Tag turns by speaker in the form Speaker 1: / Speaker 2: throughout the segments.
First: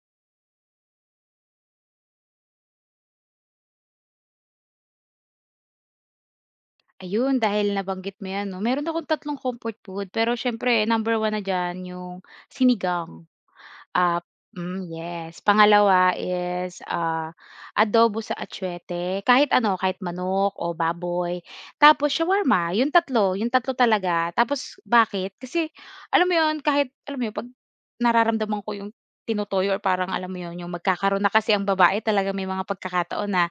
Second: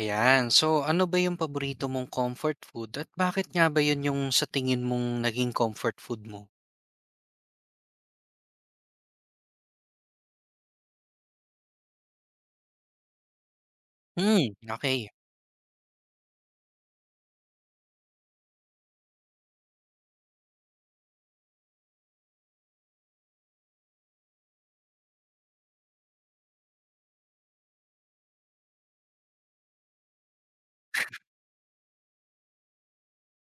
Speaker 1: Ayan. So, ano ba yung paborito mong comfort food at bakit nga ba yun yung sa tingin mong naging comfort food mo?
Speaker 2: Ayun, dahil nabanggit mo 'yan 'no, meron akong tatlong comfort food pero siyempre number one na diyan yung sinigang. Ah,
Speaker 1: Hmm,
Speaker 2: hmm,
Speaker 1: okey.
Speaker 2: yes. Pangalawa is, adobo sa atsuwete, kahit ano, kahit manok o baboy. Tapos shawarma, yung tatlo talaga. Tapos bakit? Kasi alam mo yun, kahit alam mo yun, 'pag nararamdaman ko yung tinutoyo or parang alam mo yun, yung magkakaroon na kasi ang babae talaga may mga pagkakataon na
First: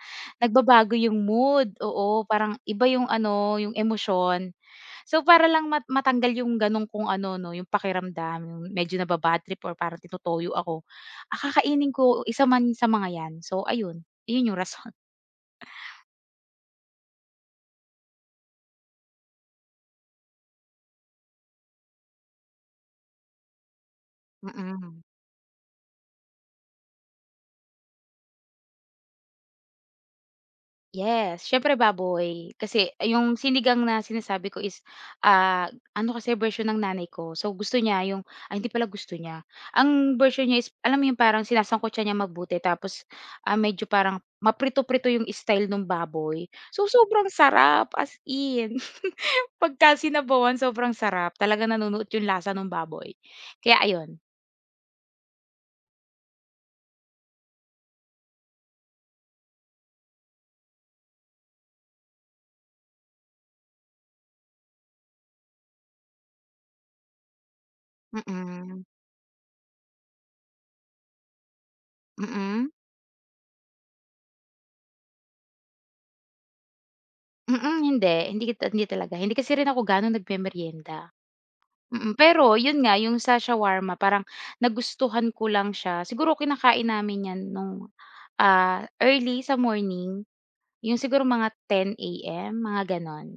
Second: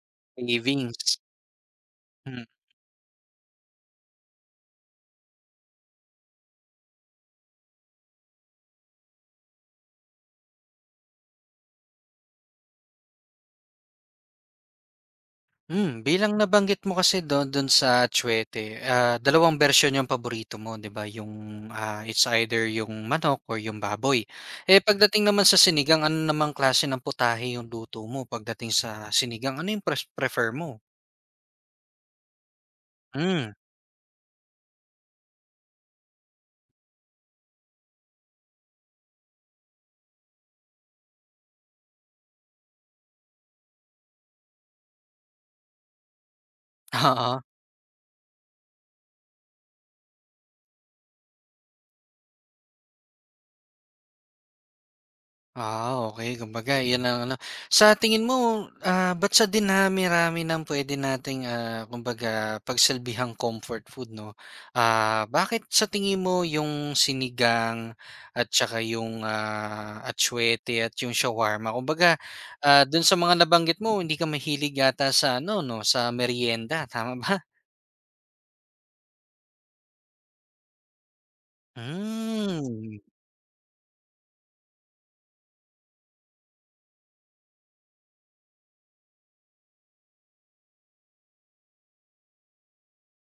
Speaker 2: nagbabago yung
Speaker 1: Cravings.
Speaker 2: mood, oo.
Speaker 1: Hmm.
Speaker 2: Parang iba yung ano, yung emosyon. So, para lang matanggal yung gano'n kung ano 'no, yung pakiramdam, yung medyo naba-bad trip or parang tinutoyo ako, ah, ko isa man sa mga 'yan. So ayun, iyon yung rason.
Speaker 1: Hmm, bilang nabanggit mo kasi dun dun sa Tsuete, dalawang version yung paborito mo, 'di ba? Yung, it's either yung manok or yung baboy. Eh,
Speaker 2: Mm.
Speaker 1: pagdating naman sa sinigang, ano namang klase ng putahe yung luto mo pagdating sa sinigang? Ano yung prefer mo?
Speaker 2: Yes, siyempre baboy. Kasi yung
Speaker 1: Hmm,
Speaker 2: sinigang na sinasabi ko is, ano kasi version ng nanay ko. So gusto niya yung ay hindi pala gusto niya, ang version niya is alam mo yung parang sinasangkutsan niya mabuti tapos, medyo parang maprito-prito yung style ng baboy. So sobrang
Speaker 1: oo.
Speaker 2: sarap, as in. Pagka sinabawan sobrang sarap, talagang nanunuot yung lasa nung baboy, kaya ayun.
Speaker 1: Ah, okay. Kumbaga 'yan ang ano sa tingin mo, ba't sa dinami-rami ng puwede nating, kumbaga pagsilbihang comfort food 'no, bakit sa tingin mo yung sinigang at saka
Speaker 2: Mm,
Speaker 1: yung, atchwete at yung shawarma kumbaga,
Speaker 2: mm.
Speaker 1: dun sa mga nabanggit mo hindi ka mahilig yata sa ano 'no, sa merienda tama ba?
Speaker 2: Mm, hindi, hindi kita hindi talaga, hindi kasi rin ako gaano nagmemeryenda. Mm, pero yun nga
Speaker 1: Hmm.
Speaker 2: yung sa shawarma parang nagustuhan ko lang siya, siguro kinakain namin 'yan nung, early sa morning, yung siguro mga 10:00 AM, mga gano'n.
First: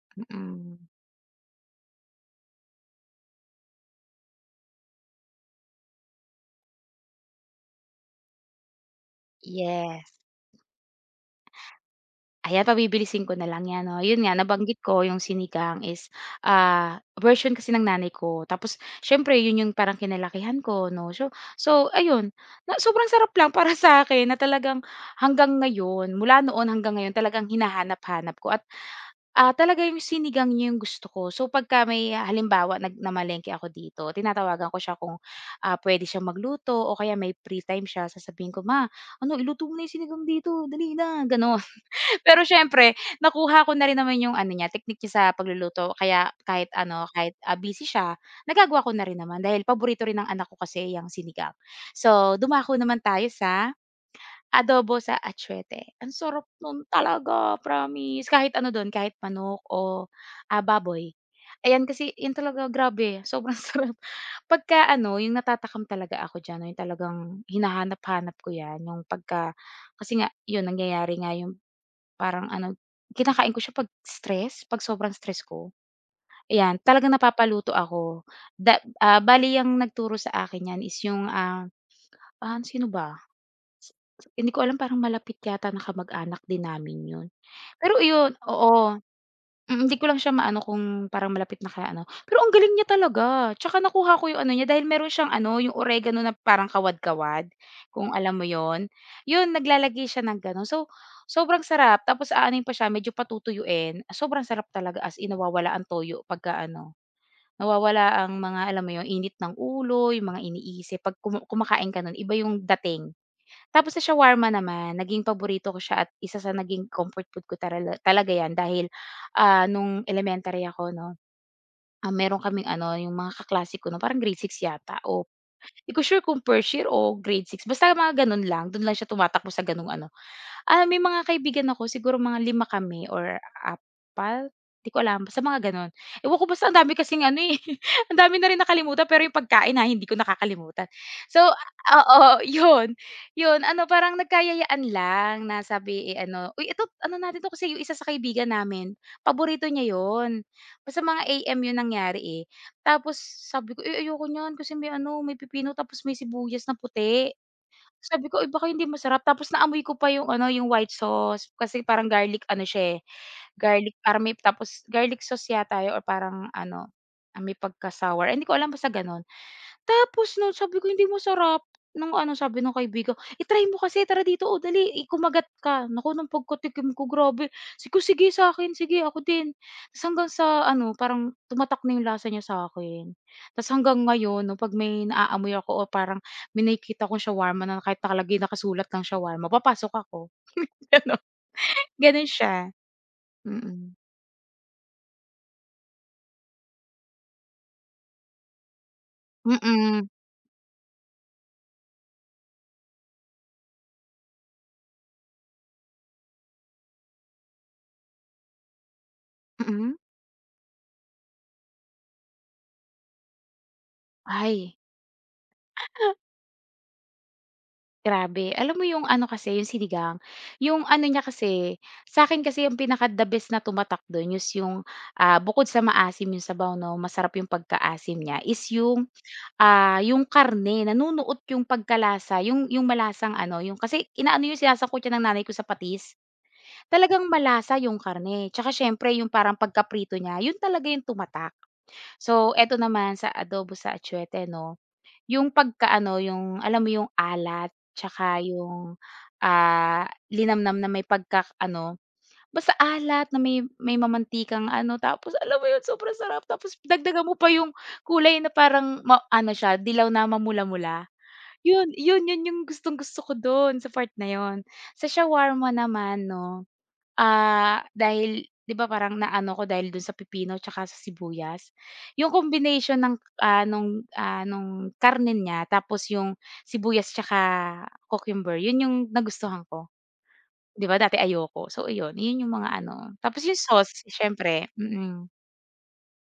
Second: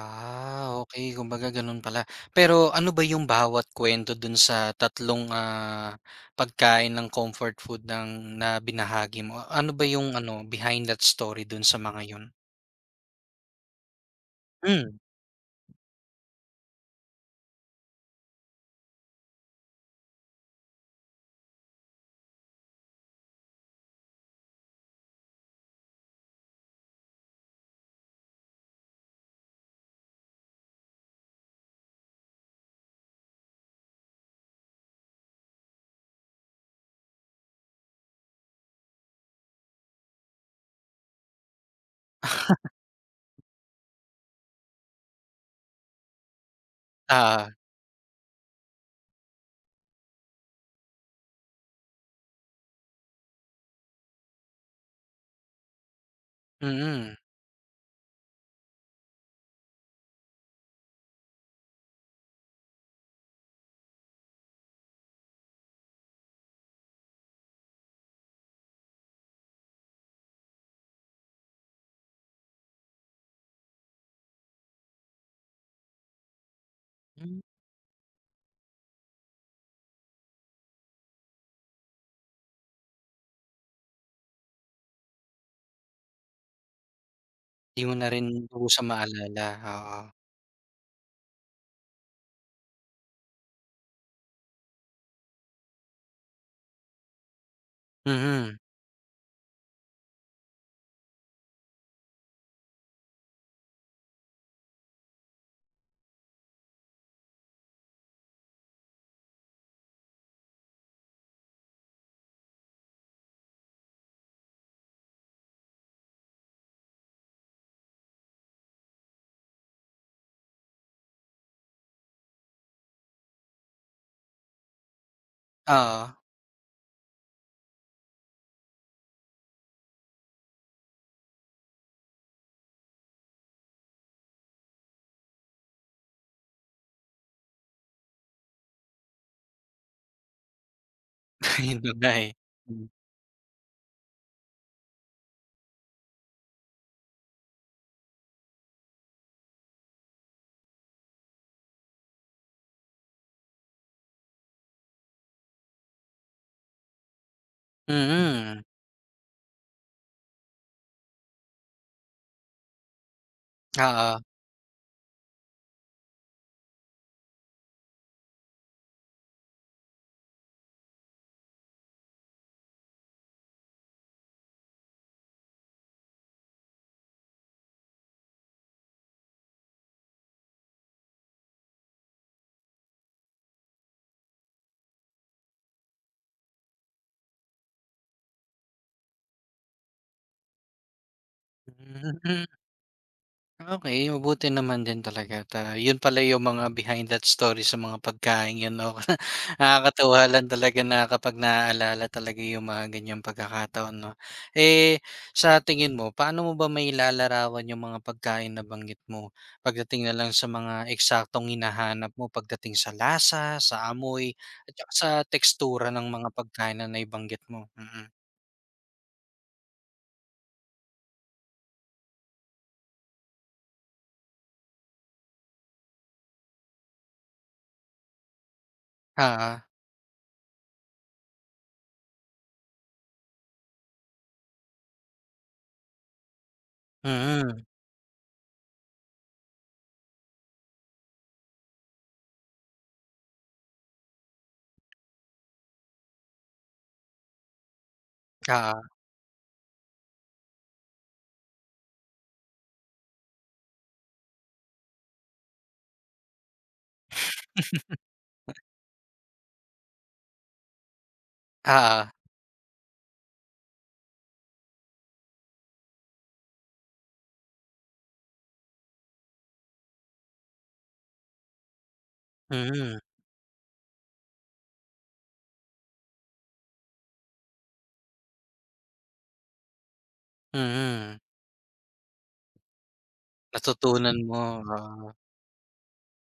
Speaker 1: Ah,
Speaker 2: Mm,
Speaker 1: okey, kumbaga gano'n pala. Pero ano ba yung bawat kwento dun sa tatlong, pagkain ng comfort food ng na binahagi mo? Ano ba yung
Speaker 2: yes.
Speaker 1: ano, behind that story dun sa mga yun?
Speaker 2: Ayan, pabibilisin ko na lang 'yan 'no. 'Yun nga nabanggit
Speaker 1: Hmm,
Speaker 2: ko yung sinigang is, version kasi ng nanay ko tapos siyempre 'yun yung parang kinalakihan ko 'no. So ayun, na sobrang sarap lang para sa akin na talagang hanggang ngayon, mula noon hanggang ngayon talagang hinahanap-hanap ko at, talaga yung sinigang niya yung gusto ko. So pagka may halimbawa namalengke ako dito, tinatawagan ko siya kung, puwede siyang magluto o kaya may free time siya sasabihin ko, "Ma, ano iluto mo na yung sinigang dito, dali na." gano'n. Pero siyempre nakuha ko na rin naman yung ano niya teknik niya sa pagluluto kaya kahit ano, kahit,
Speaker 1: oo,
Speaker 2: busy siya, nagagawa ko na rin naman dahil paborito rin ng anak ko kasi yung sinigang. So, dumako naman tayo sa adobo sa atchwete. Ang sarap nun
Speaker 1: mm.
Speaker 2: talaga, promise. Kahit ano dun, kahit manok o, baboy. Ayan kasi yun talaga grabe sobrang sarap. Pagka ano yung natatakam talaga ako diyan, yung talagang hinahanap-hanap ko yan yung pagka kasi nga yun nangyayari nga yung parang ano, kinakain ko siya 'pag stress, 'pag sobrang stress ko, ayan. Talagang
Speaker 1: Hmm,
Speaker 2: napapaluto ako. Bali ang nagturo sa akin niyan is yung, sino ba? S- Hindi ko alam, parang malapit yata na kamag-anak din namin yun.
Speaker 1: di mo
Speaker 2: Pero
Speaker 1: na rin
Speaker 2: iyon
Speaker 1: lubusang
Speaker 2: oo.
Speaker 1: maalala,
Speaker 2: Mm,
Speaker 1: oo.
Speaker 2: hindi ko lang siya maano kung parang malapit na kaya ano. Pero ang galing niya talaga, tsaka nakuha ko yung ano niya dahil meron siyang ano, yung oregano na parang kawad-kawad, kung alam mo
Speaker 1: Mm,
Speaker 2: yon. Naglalagay siya ng gano'n. So, sobrang sarap tapos aanuhin pa siya, medyo patutuyuin. Sobrang sarap talaga as in nawawala ang toyo pagka-ano, nawawala ang mga alam mo yun, init ng ulo, yung mga iniisip. 'Pag kumakain ka nun, iba yung dating. Tapos sa shawarma naman, naging paborito ko siya at isa sa naging comfort food ko tarala talaga 'yan dahil, nung elementary ako 'no, meron kaming ano, yung mga kaklase ko nun parang grade 6 yata o 'di ko
Speaker 1: oo.
Speaker 2: sure kung first year o grade six basta mga gano'n lang, do'n lang siya tumatakbo sa gano'ng ano. May mga kaibigan ako siguro mga lima kami or 4, 'di ko alam basta mga gano'n. Ewan ko basta ang dami kasing ano, eh, ang dami na rin nakalimutan pero 'yung pagkain, ha, hindi ko nakakalimutan. So
Speaker 1: Yun na nga
Speaker 2: oo,
Speaker 1: eh. Hmm,
Speaker 2: 'yun ano parang nagkayayaan lang na sabi, eh, ano, "Uy ito ano natin 'to," kasi 'yung isa sa kaibigan namin paborito niya 'yun. Basta mga AM 'yun nangyari, eh. Tapos sabi ko, "Eh, ayoko niyan kasi may ano, may pipino tapos may sibuyas na puti." Sabi ko, "Eh,
Speaker 1: mm,
Speaker 2: baka hindi masarap." Tapos naamoy ko pa yung ano, yung white sauce kasi parang garlic ano siya, eh, garlic
Speaker 1: oo.
Speaker 2: parang may tapos garlic sauce yata yun or parang ano, may pagka-sour, hindi ko alam basta gano'n. Tapos nun sabi ko, "Hindi masarap." Nung ano sabi nung kaibigan, "I-try mo kasi, tara dito, oh, dali, kumagat ka." Naku, nung pagkatikim ko grabe, sabi ko, "Sige sa'kin, sige ako din." Tas hanggang sa ano, parang tumatak na yung lasa niya sa'kin. Tas hanggang ngayon 'no, 'pag may naaamoy ako o parang may nakikita akong shawarma na kahit nakalagay, nakasulat lang shawarma, papasok ako, gano'n. Gano'n
Speaker 1: Hmm.
Speaker 2: siya, mm.
Speaker 1: Okay, mabuti naman din talaga ta. Yun pala yung mga behind that story sa mga pagkain yun 'no.
Speaker 2: Mm,
Speaker 1: Nakakatuwa lang talaga na kapag naaalala talaga yung mga ganyang pagkakataon 'no. Eh, sa tingin mo paano mo ba may lalarawan yung mga pagkain na banggit mo?
Speaker 2: mm.
Speaker 1: Pagdating na lang sa mga eksaktong hinahanap mo pagdating sa lasa, sa amoy, at
Speaker 2: Ay.
Speaker 1: tsaka sa tekstura ng mga pagkain na naibanggit mo? Mm.
Speaker 2: Grabe, alam mo yung ano kasi, yung sinigang, yung ano niya kasi, sa akin kasi yung pinaka the best na tumatak dun is yung, bukod sa maasim yung sabaw 'no, masarap yung pagkaasim niya is yung,
Speaker 1: Oo.
Speaker 2: yung karne nanunuot yung pagkalasa, yung malasang ano, yung kasi inaano yung sinasangkot niya ng nanay ko sa patis, talagang
Speaker 1: Mm.
Speaker 2: malasa yung karne. Tsaka siyempre yung parang pagkaprito niya, yun talaga yung tumatak. So eto naman sa adobo sa atchwete 'no, yung pagkaano yung alam mo yung alat, tsaka
Speaker 1: Oo.
Speaker 2: yung, linamnam na may pagka-ano, basta alat na may mamantikang ano, tapos alam mo yun sobrang sarap tapos dagdagan mo pa yung kulay na parang ano siya, dilaw na mamula-mula. Yun,
Speaker 1: Oo.
Speaker 2: yun, yun yung gustong-gusto ko dun sa part na yun. Sa shawarma naman 'no. Dahil 'di ba parang naano ko dahil dun sa pipino tsaka sa sibuyas, yung
Speaker 1: Mm.
Speaker 2: combination ng, nung karne niya tapos yung sibuyas tsaka cucumber yun yung nagustuhan ko. 'Di ba dati
Speaker 1: Mm,
Speaker 2: ayoko, so iyon, yun yung mga ano tapos yung sauce
Speaker 1: natutunan mo,
Speaker 2: siyempre,
Speaker 1: oo.
Speaker 2: mm,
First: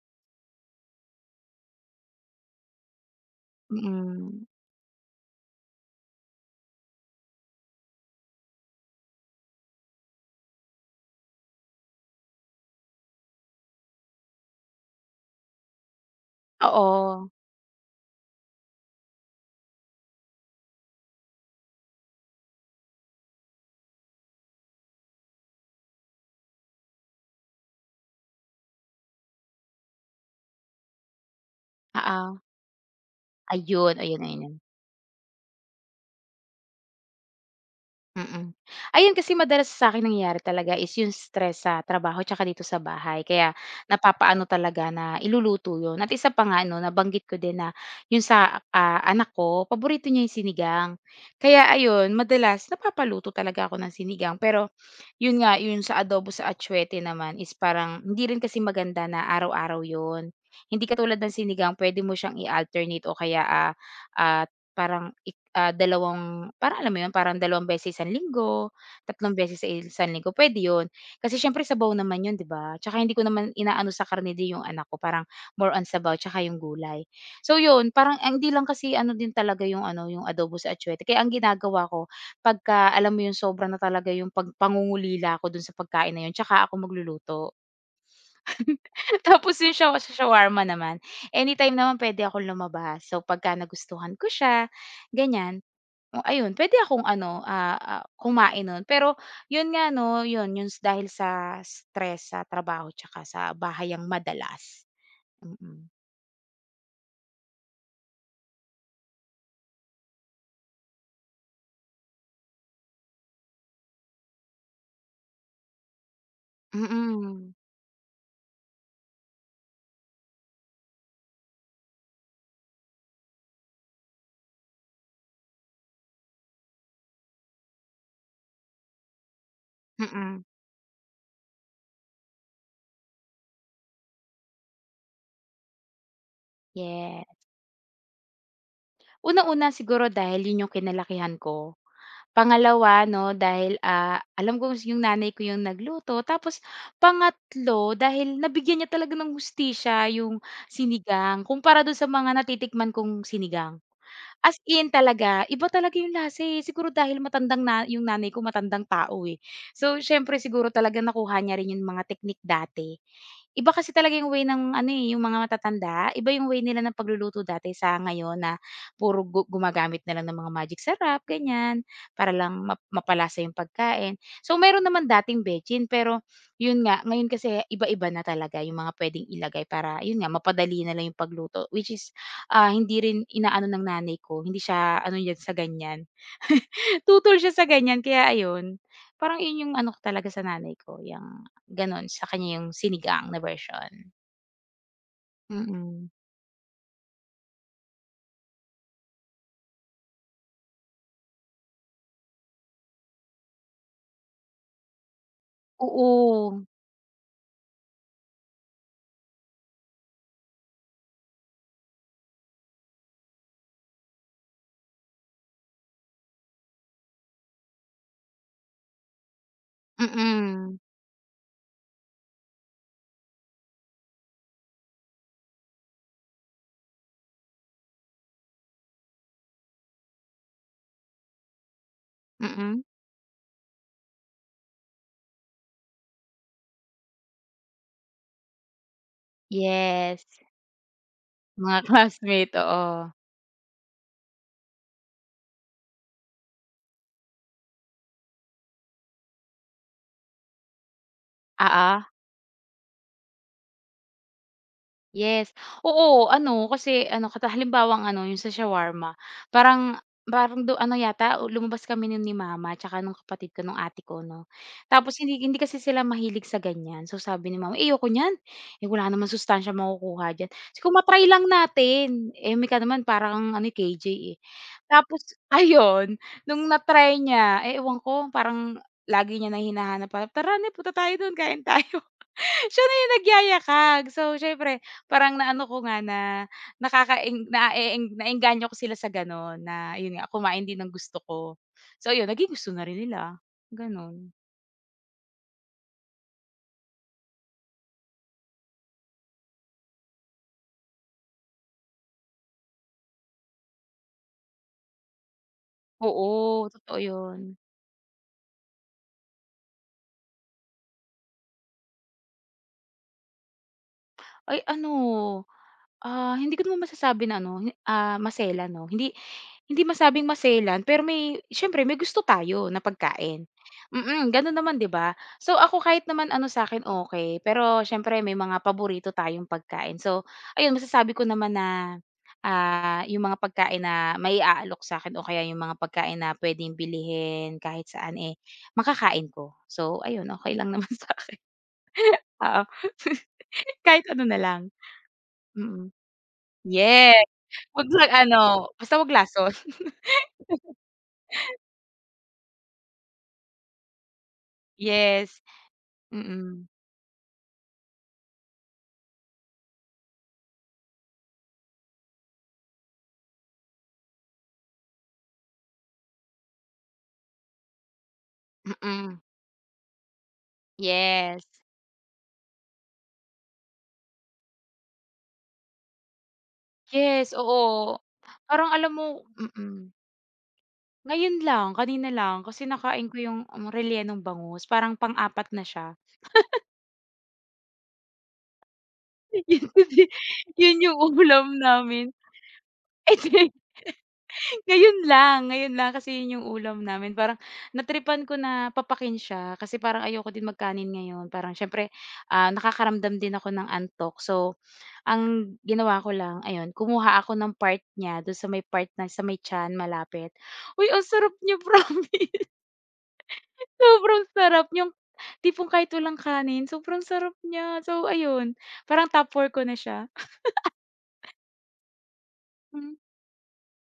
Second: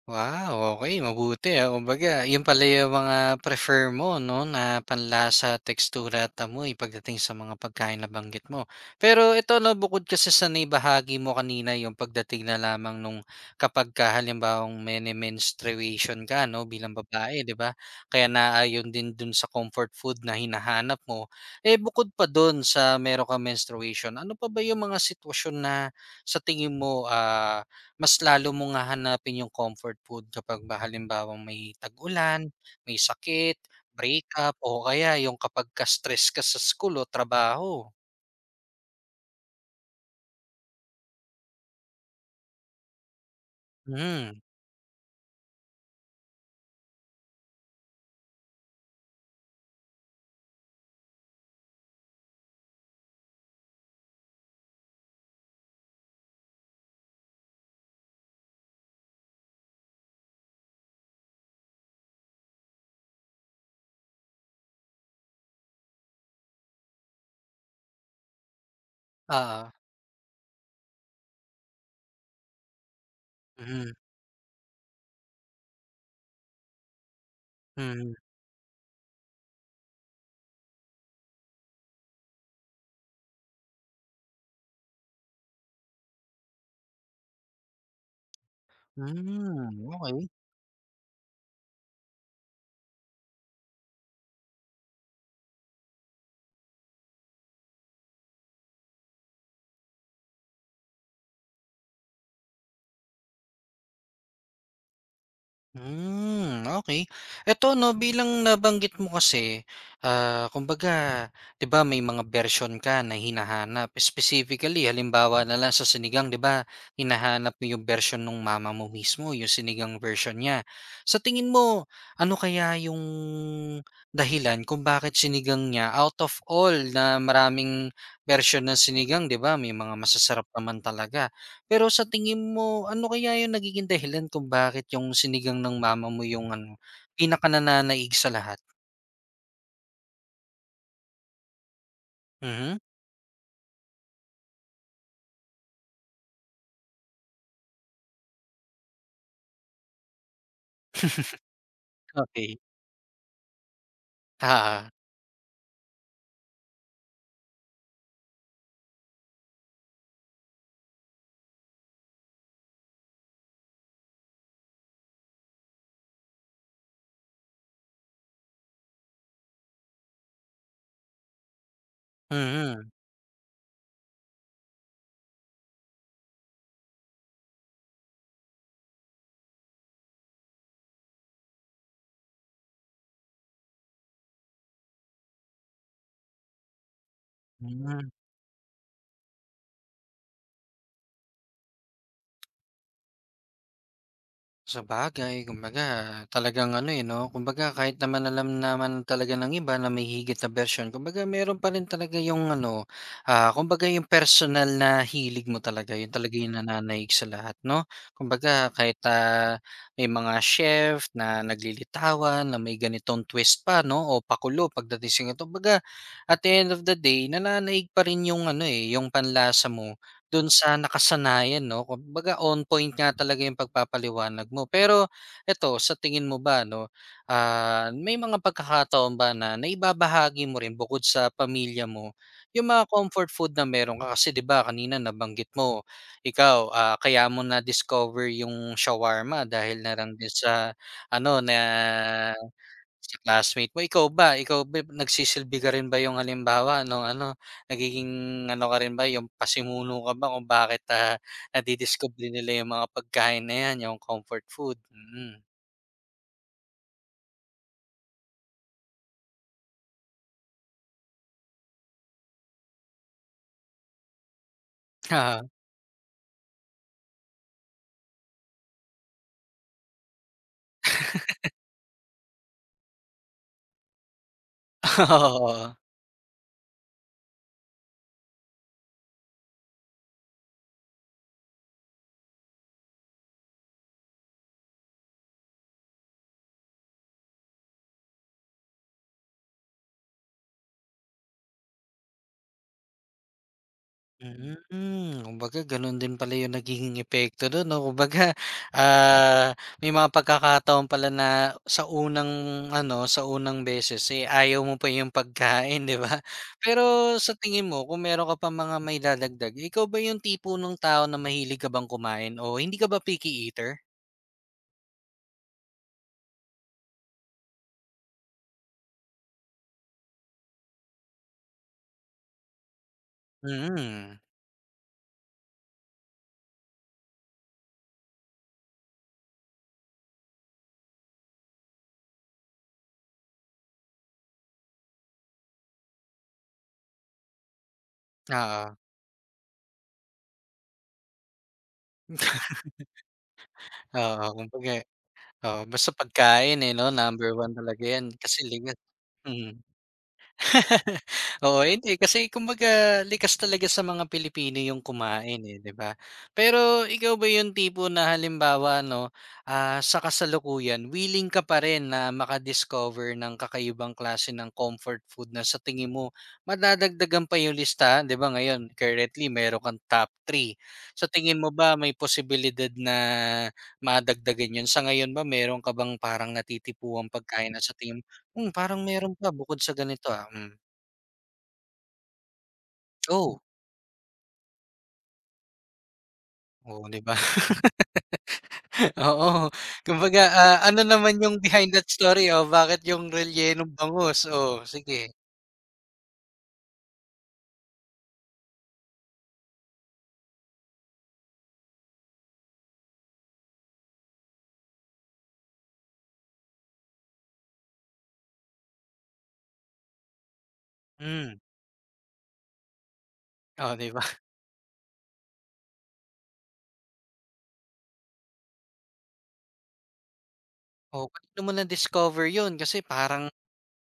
Speaker 1: Wow, okay, mabuti, ah. Kumbaga yun pala yung mga prefer mo 'no,
Speaker 2: mm.
Speaker 1: na panlasa, tekstura at amoy pagdating sa mga pagkain na banggit mo. Pero ito 'no, bukod kasi sa naibahagi mo kanina yung pagdating na lamang nung kapagka halimbawang may menstruation ka 'no, bilang
Speaker 2: Oo,
Speaker 1: babae 'di ba? Kaya naaayon din dun sa comfort food na hinahanap mo. Eh, bukod pa dun sa meron kang menstruation, ano pa ba yung mga sitwasyon na sa tingin mo, mas lalo mong hahanapin yung comfort food kapag ba halimbawang may
Speaker 2: oo,
Speaker 1: tag-ulan, may sakit,
Speaker 2: ayun, ayun, ayun.
Speaker 1: breakup o kaya yung kapagka stress ka sa school o trabaho.
Speaker 2: Mm. Ayun, kasi madalas sa akin nangyayari talaga is yung stress sa trabaho tsaka dito sa bahay kaya
Speaker 1: Hmm,
Speaker 2: napapaano talaga na iluluto yun at isa pa nga 'no, nabanggit ko din na yung sa, anak ko paborito niya yung sinigang. Kaya ayun, madalas napapaluto talaga ako ng sinigang pero yun nga, yun sa adobo sa atchwete naman is parang hindi rin kasi maganda na araw-araw yun. Hindi katulad ng sinigang pwede mo siyang i-alternate o kaya, ah, parang dalawang parang alam mo yun, parang dalawang beses isang linggo, tatlong beses sa
Speaker 1: oo.
Speaker 2: isang linggo, pwede yun. Kasi siyempre sabaw naman yun, 'di ba? Tsaka hindi ko naman inaano
Speaker 1: Mhm,
Speaker 2: sa karne din yung anak ko, parang more on sabaw tsaka yung gulay. So yun,
Speaker 1: mm.
Speaker 2: parang ang hindi lang kasi ano din talaga yung ano, yung adobo sa atchwete kaya ang ginagawa ko pagka alam mo 'yun sobra na talaga 'yung pag pangungulila ko dun sa pagkain na 'yun tsaka ako magluluto. Tapos 'yung
Speaker 1: Hmm, okay.
Speaker 2: shawarma naman, anytime naman pwede akong lumabas. So pagka nagustuhan ko siya, ganiyan, o ayun pwede akong ano, kumain nun. Pero 'yun nga 'no, 'yun 'yun s- dahil sa stress sa trabaho tsaka sa bahay ang madalas. Mm.
Speaker 1: Hmm, okay. Eto 'no, bilang nabanggit mo kasi, kumbaga 'di ba may mga version ka na hinahanap. Specifically halimbawa na lang sa sinigang 'di ba,
Speaker 2: Mm.
Speaker 1: hinahanap mo yung version ng mama mo mismo, yung sinigang version niya. Sa tingin mo, ano kaya yung dahilan kung bakit sinigang niya out of all na maraming version ng sinigang 'di ba, may mga
Speaker 2: Mm.
Speaker 1: masasarap naman talaga. Pero sa tingin mo, ano kaya yung nagiging dahilan kung bakit yung sinigang ng mama mo yung ano,
Speaker 2: Yes.
Speaker 1: pinakanananaig sa lahat?
Speaker 2: Unang-una siguro dahil 'yun 'yung kinalakihan ko.
Speaker 1: Mhm.
Speaker 2: Pangalawa 'no, dahil, alam ko yung nanay ko yung nagluto. Tapos pangatlo, dahil nabigyan niya talaga ng hustisya yung sinigang kumpara dun sa mga
Speaker 1: Okey.
Speaker 2: natitikman kong sinigang. As
Speaker 1: Oo.
Speaker 2: in talaga, iba talaga yung lasa, eh. Siguro dahil matandang na yung nanay ko matandang tao, eh. So, siyempre siguro talaga nakuha niya rin yung mga teknik dati. Iba kasi talaga yung way ng ano, eh, yung mga matatanda, iba yung way nila ng pagluluto dati sa ngayon na puro gumagamit na lang ng mga magic sarap, ganyan. Para lang
Speaker 1: Mhm.
Speaker 2: mapalasa yung pagkain. So, meron naman dating betchin pero yun nga, ngayon kasi iba-iba na talaga yung mga pwedeng ilagay para yun nga, mapadali na lang yung pagluto. Which is, hindi rin inaano ng nanay ko, hindi siya ano yan sa ganyan, tutol siya sa ganyan
Speaker 1: Hmm.
Speaker 2: kaya ayun, parang yun yung ano ko talaga sa nanay ko, yung gano'n, sa kanya yung sinigang na version.
Speaker 1: Sabagay, kumbaga
Speaker 2: Mm.
Speaker 1: talagang ano, eh, 'no, kumbaga kahit naman alam naman talaga ng iba na may higit na bersyon, kumbaga meron pa rin talaga yung ano, kumbaga yung personal na hilig mo talaga, yun talaga yung
Speaker 2: Oo.
Speaker 1: nananaig sa lahat, 'no? Kumbaga kahit, may mga chef na naglilitawan na may ganitong twist pa, 'no, o pakulo pagdating sa ganito. Kumbaga at the end of the day, nananaig pa rin yung ano, eh, yung panlasa mo. Dun sa
Speaker 2: Mm.
Speaker 1: nakasanayan 'no, kumbaga on point nga talaga yung pagpapaliwanag mo. Pero eto, sa tingin mo ba 'no, may mga pagkakataon ba na naibabahagi mo rin bukod sa pamilya mo, yung
Speaker 2: Mm.
Speaker 1: mga comfort food na meron ka? Kasi 'di ba kanina nabanggit mo, ikaw, kaya mo na-discover yung shawarma dahil na lang
Speaker 2: Yes,
Speaker 1: din sa ano na
Speaker 2: mga classmate, oo.
Speaker 1: sa classmate mo. Ikaw ba nagsisilbi ka rin ba yung halimbawa ano ano, nagiging ano ka rin ba, yung pasimuno ka ba kung bakit,
Speaker 2: Oo.
Speaker 1: nadidiskubre nila yung mga pagkain na yan, yung comfort food? Mm.
Speaker 2: Yes. Oo, ano kasi ano kata halimbawang ano yung sa shawarma, parang parang ano yata o lumabas kami nun ni mama tsaka nung kapatid ko nung ate ko 'no. Tapos hindi
Speaker 1: Oo.
Speaker 2: hindi kasi sila mahilig sa ganyan. So sabi ni mama, "Eh, ayoko niyan, eh, wala naman sustansya makukuha diyan." Sabi ko, ma lang natin." Eh, kami ka naman parang ano, eh, KJ, eh. Tapos
Speaker 1: oo.
Speaker 2: ayun, nung na-try niya, eh, ewan ko parang lagi niya na hinahanap pa, "Tara na, punta tayo dun, kain tayo." Siya na yung nagyayakag. So, siyempre parang naano ko nga na nakakaeng naeeng naengganyo ko sila sa gano'n na yun nga, kumain din ng gusto ko. So ayun, naging gusto na rin nila, gano'n.
Speaker 1: Mm, kumbaga gano'n din pala yung nagiging epekto do'n 'no, kumbaga, ah, may mga pagkakataon pala na sa unang ano, sa unang beses, eh, ayaw mo pa yung pagkain 'di ba?
Speaker 2: Oo, totoo
Speaker 1: Pero sa
Speaker 2: yun.
Speaker 1: tingin mo kung meron ka pang mga maidadagdag, ikaw ba yung tipo ng tao na mahilig ka bang kumain o hindi ka ba picky eater?
Speaker 2: Ay ano, hindi ko naman masasabi na ano, masela 'no, hindi Hindi masabing maselan pero may siyempre may gusto tayo na pagkain.
Speaker 1: Mm,
Speaker 2: Mm, gano'n naman 'di ba? So ako kahit naman ano sa'kin okey, pero siyempre may mga paborito tayong pagkain. So ayun masasabi ko naman na, yung mga pagkain na mai-aalok sa'kin o kaya yung mga pagkain na puwedeng bilhin kahit saan, eh,
Speaker 1: oo,
Speaker 2: makakain ko. So ayun, okey lang naman sa'kin. Oo, kahit ano
Speaker 1: oo,
Speaker 2: na lang,
Speaker 1: kumbaga oo, basta
Speaker 2: mm.
Speaker 1: pagkain, eh, 'no,
Speaker 2: Yes,
Speaker 1: number one talaga
Speaker 2: 'wag
Speaker 1: 'yan
Speaker 2: lang
Speaker 1: kasi
Speaker 2: ano,
Speaker 1: ligat
Speaker 2: basta 'wag
Speaker 1: mm.
Speaker 2: lason.
Speaker 1: Oo, hindi kasi kumbaga likas talaga sa mga Pilipino yung
Speaker 2: Yes,
Speaker 1: kumain, eh, 'di ba?
Speaker 2: mm.
Speaker 1: Pero ikaw ba yung tipo na halimbawa 'no, sa kasalukuyan willing ka pa rin na makadiscover ng kakaibang klase ng comfort food na sa tingin mo madadagdagan pa yung lista, 'di ba ngayon
Speaker 2: Mm,
Speaker 1: currently meron kang top three. Sa tingin
Speaker 2: yes.
Speaker 1: mo ba may posibilidad na madagdagan yun? Sa ngayon ba meron ka bang parang natitipuang
Speaker 2: Yes,
Speaker 1: pagkain na sa
Speaker 2: oo.
Speaker 1: tingin mo, "Hmm,
Speaker 2: Parang
Speaker 1: parang
Speaker 2: alam mo
Speaker 1: meron pa bukod sa
Speaker 2: mm.
Speaker 1: ganito, ah." Hmm.
Speaker 2: Ngayon lang, kanina lang kasi nakain ko yung,
Speaker 1: Oh,
Speaker 2: rellenong bangus parang pang-apat na siya.
Speaker 1: oo, 'di ba? Oo,
Speaker 2: Yun kasi
Speaker 1: kumbaga,
Speaker 2: yun
Speaker 1: ano
Speaker 2: yung
Speaker 1: naman yung
Speaker 2: ulam
Speaker 1: behind that
Speaker 2: namin.
Speaker 1: story o bakit yung
Speaker 2: Eh, di
Speaker 1: rellenong bangus? Oh, sige.
Speaker 2: Ngayon lang kasi yun yung ulam namin parang natripan ko na papakin siya kasi parang ayoko din magkanin ngayon parang siyempre, nakakaramdam din ako ng antok so, ang ginawa ko lang ayun kumuha ako ng part niya dun sa may part na sa may tiyan malapit. Uy ang sarap
Speaker 1: Hmm,
Speaker 2: niya promise,
Speaker 1: oh, 'di ba?
Speaker 2: sobrang sarap yung tipong kahit walang kanin sobrang sarap niya so ayun, parang top 4 ko na siya.
Speaker 1: Oh, paano mo na-discover yun? Kasi
Speaker 2: Hmm,
Speaker 1: parang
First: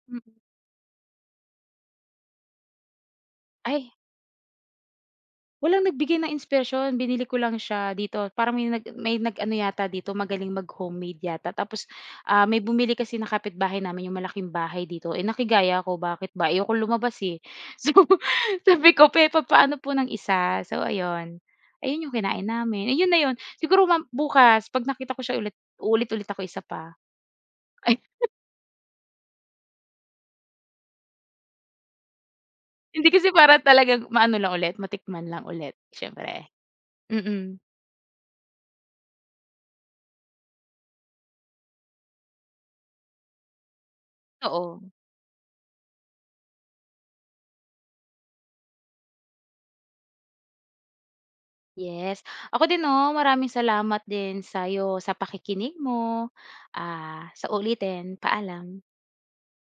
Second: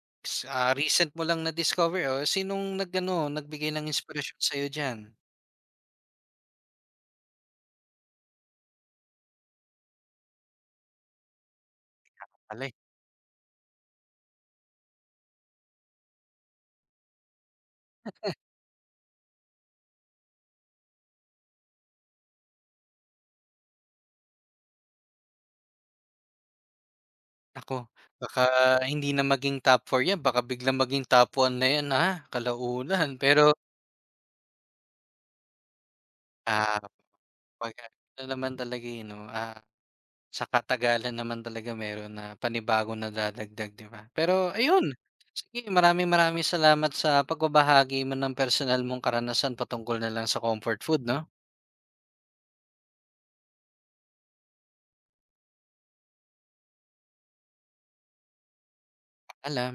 Speaker 2: mm.
Speaker 1: recent mo lang na-discover o sinong nagbigay ng
Speaker 2: Ay
Speaker 1: inspirasyon sa'yo diyan?
Speaker 2: Walang nagbigay ng inspirasyon, binili ko lang siya dito. Parang may nag-ano yata dito, magaling mag-homemade yata. Tapos, may
Speaker 1: Alay,
Speaker 2: bumili kasi na kapitbahay namin, yung malaking bahay dito. Eh, nakigaya ako, bakit ba? Ayokong lumabas, eh. So, sabi ko, "Pe, papaano po ng isa?" So, ayun. Ayun yung kinain namin, ayun na yun. Siguro bukas 'pag nakita ko siya ulit, ulit ulit ako isa pa.
Speaker 1: ako
Speaker 2: Ay,
Speaker 1: baka hindi na maging top 4 yan, baka biglang maging top 1 na yan, ha, kalaunan.
Speaker 2: hindi kasi
Speaker 1: Pero,
Speaker 2: para talagang maano lang ulit, matikman lang ulit, siyempre.
Speaker 1: ah,
Speaker 2: Mm,
Speaker 1: pag ano naman talaga, yun 'no, Sa katagalan naman talaga meron na panibago na dadagdag 'di ba? Pero
Speaker 2: oo.
Speaker 1: ayun, sige maraming-maraming salamat sa pagbabahagi mo ng personal mong karanasan patungkol na lang sa comfort food 'no?
Speaker 2: Yes. Ako din 'no, maraming salamat din sa'yo sa pakikinig mo. Sa uulitin, paalam.
Speaker 1: alam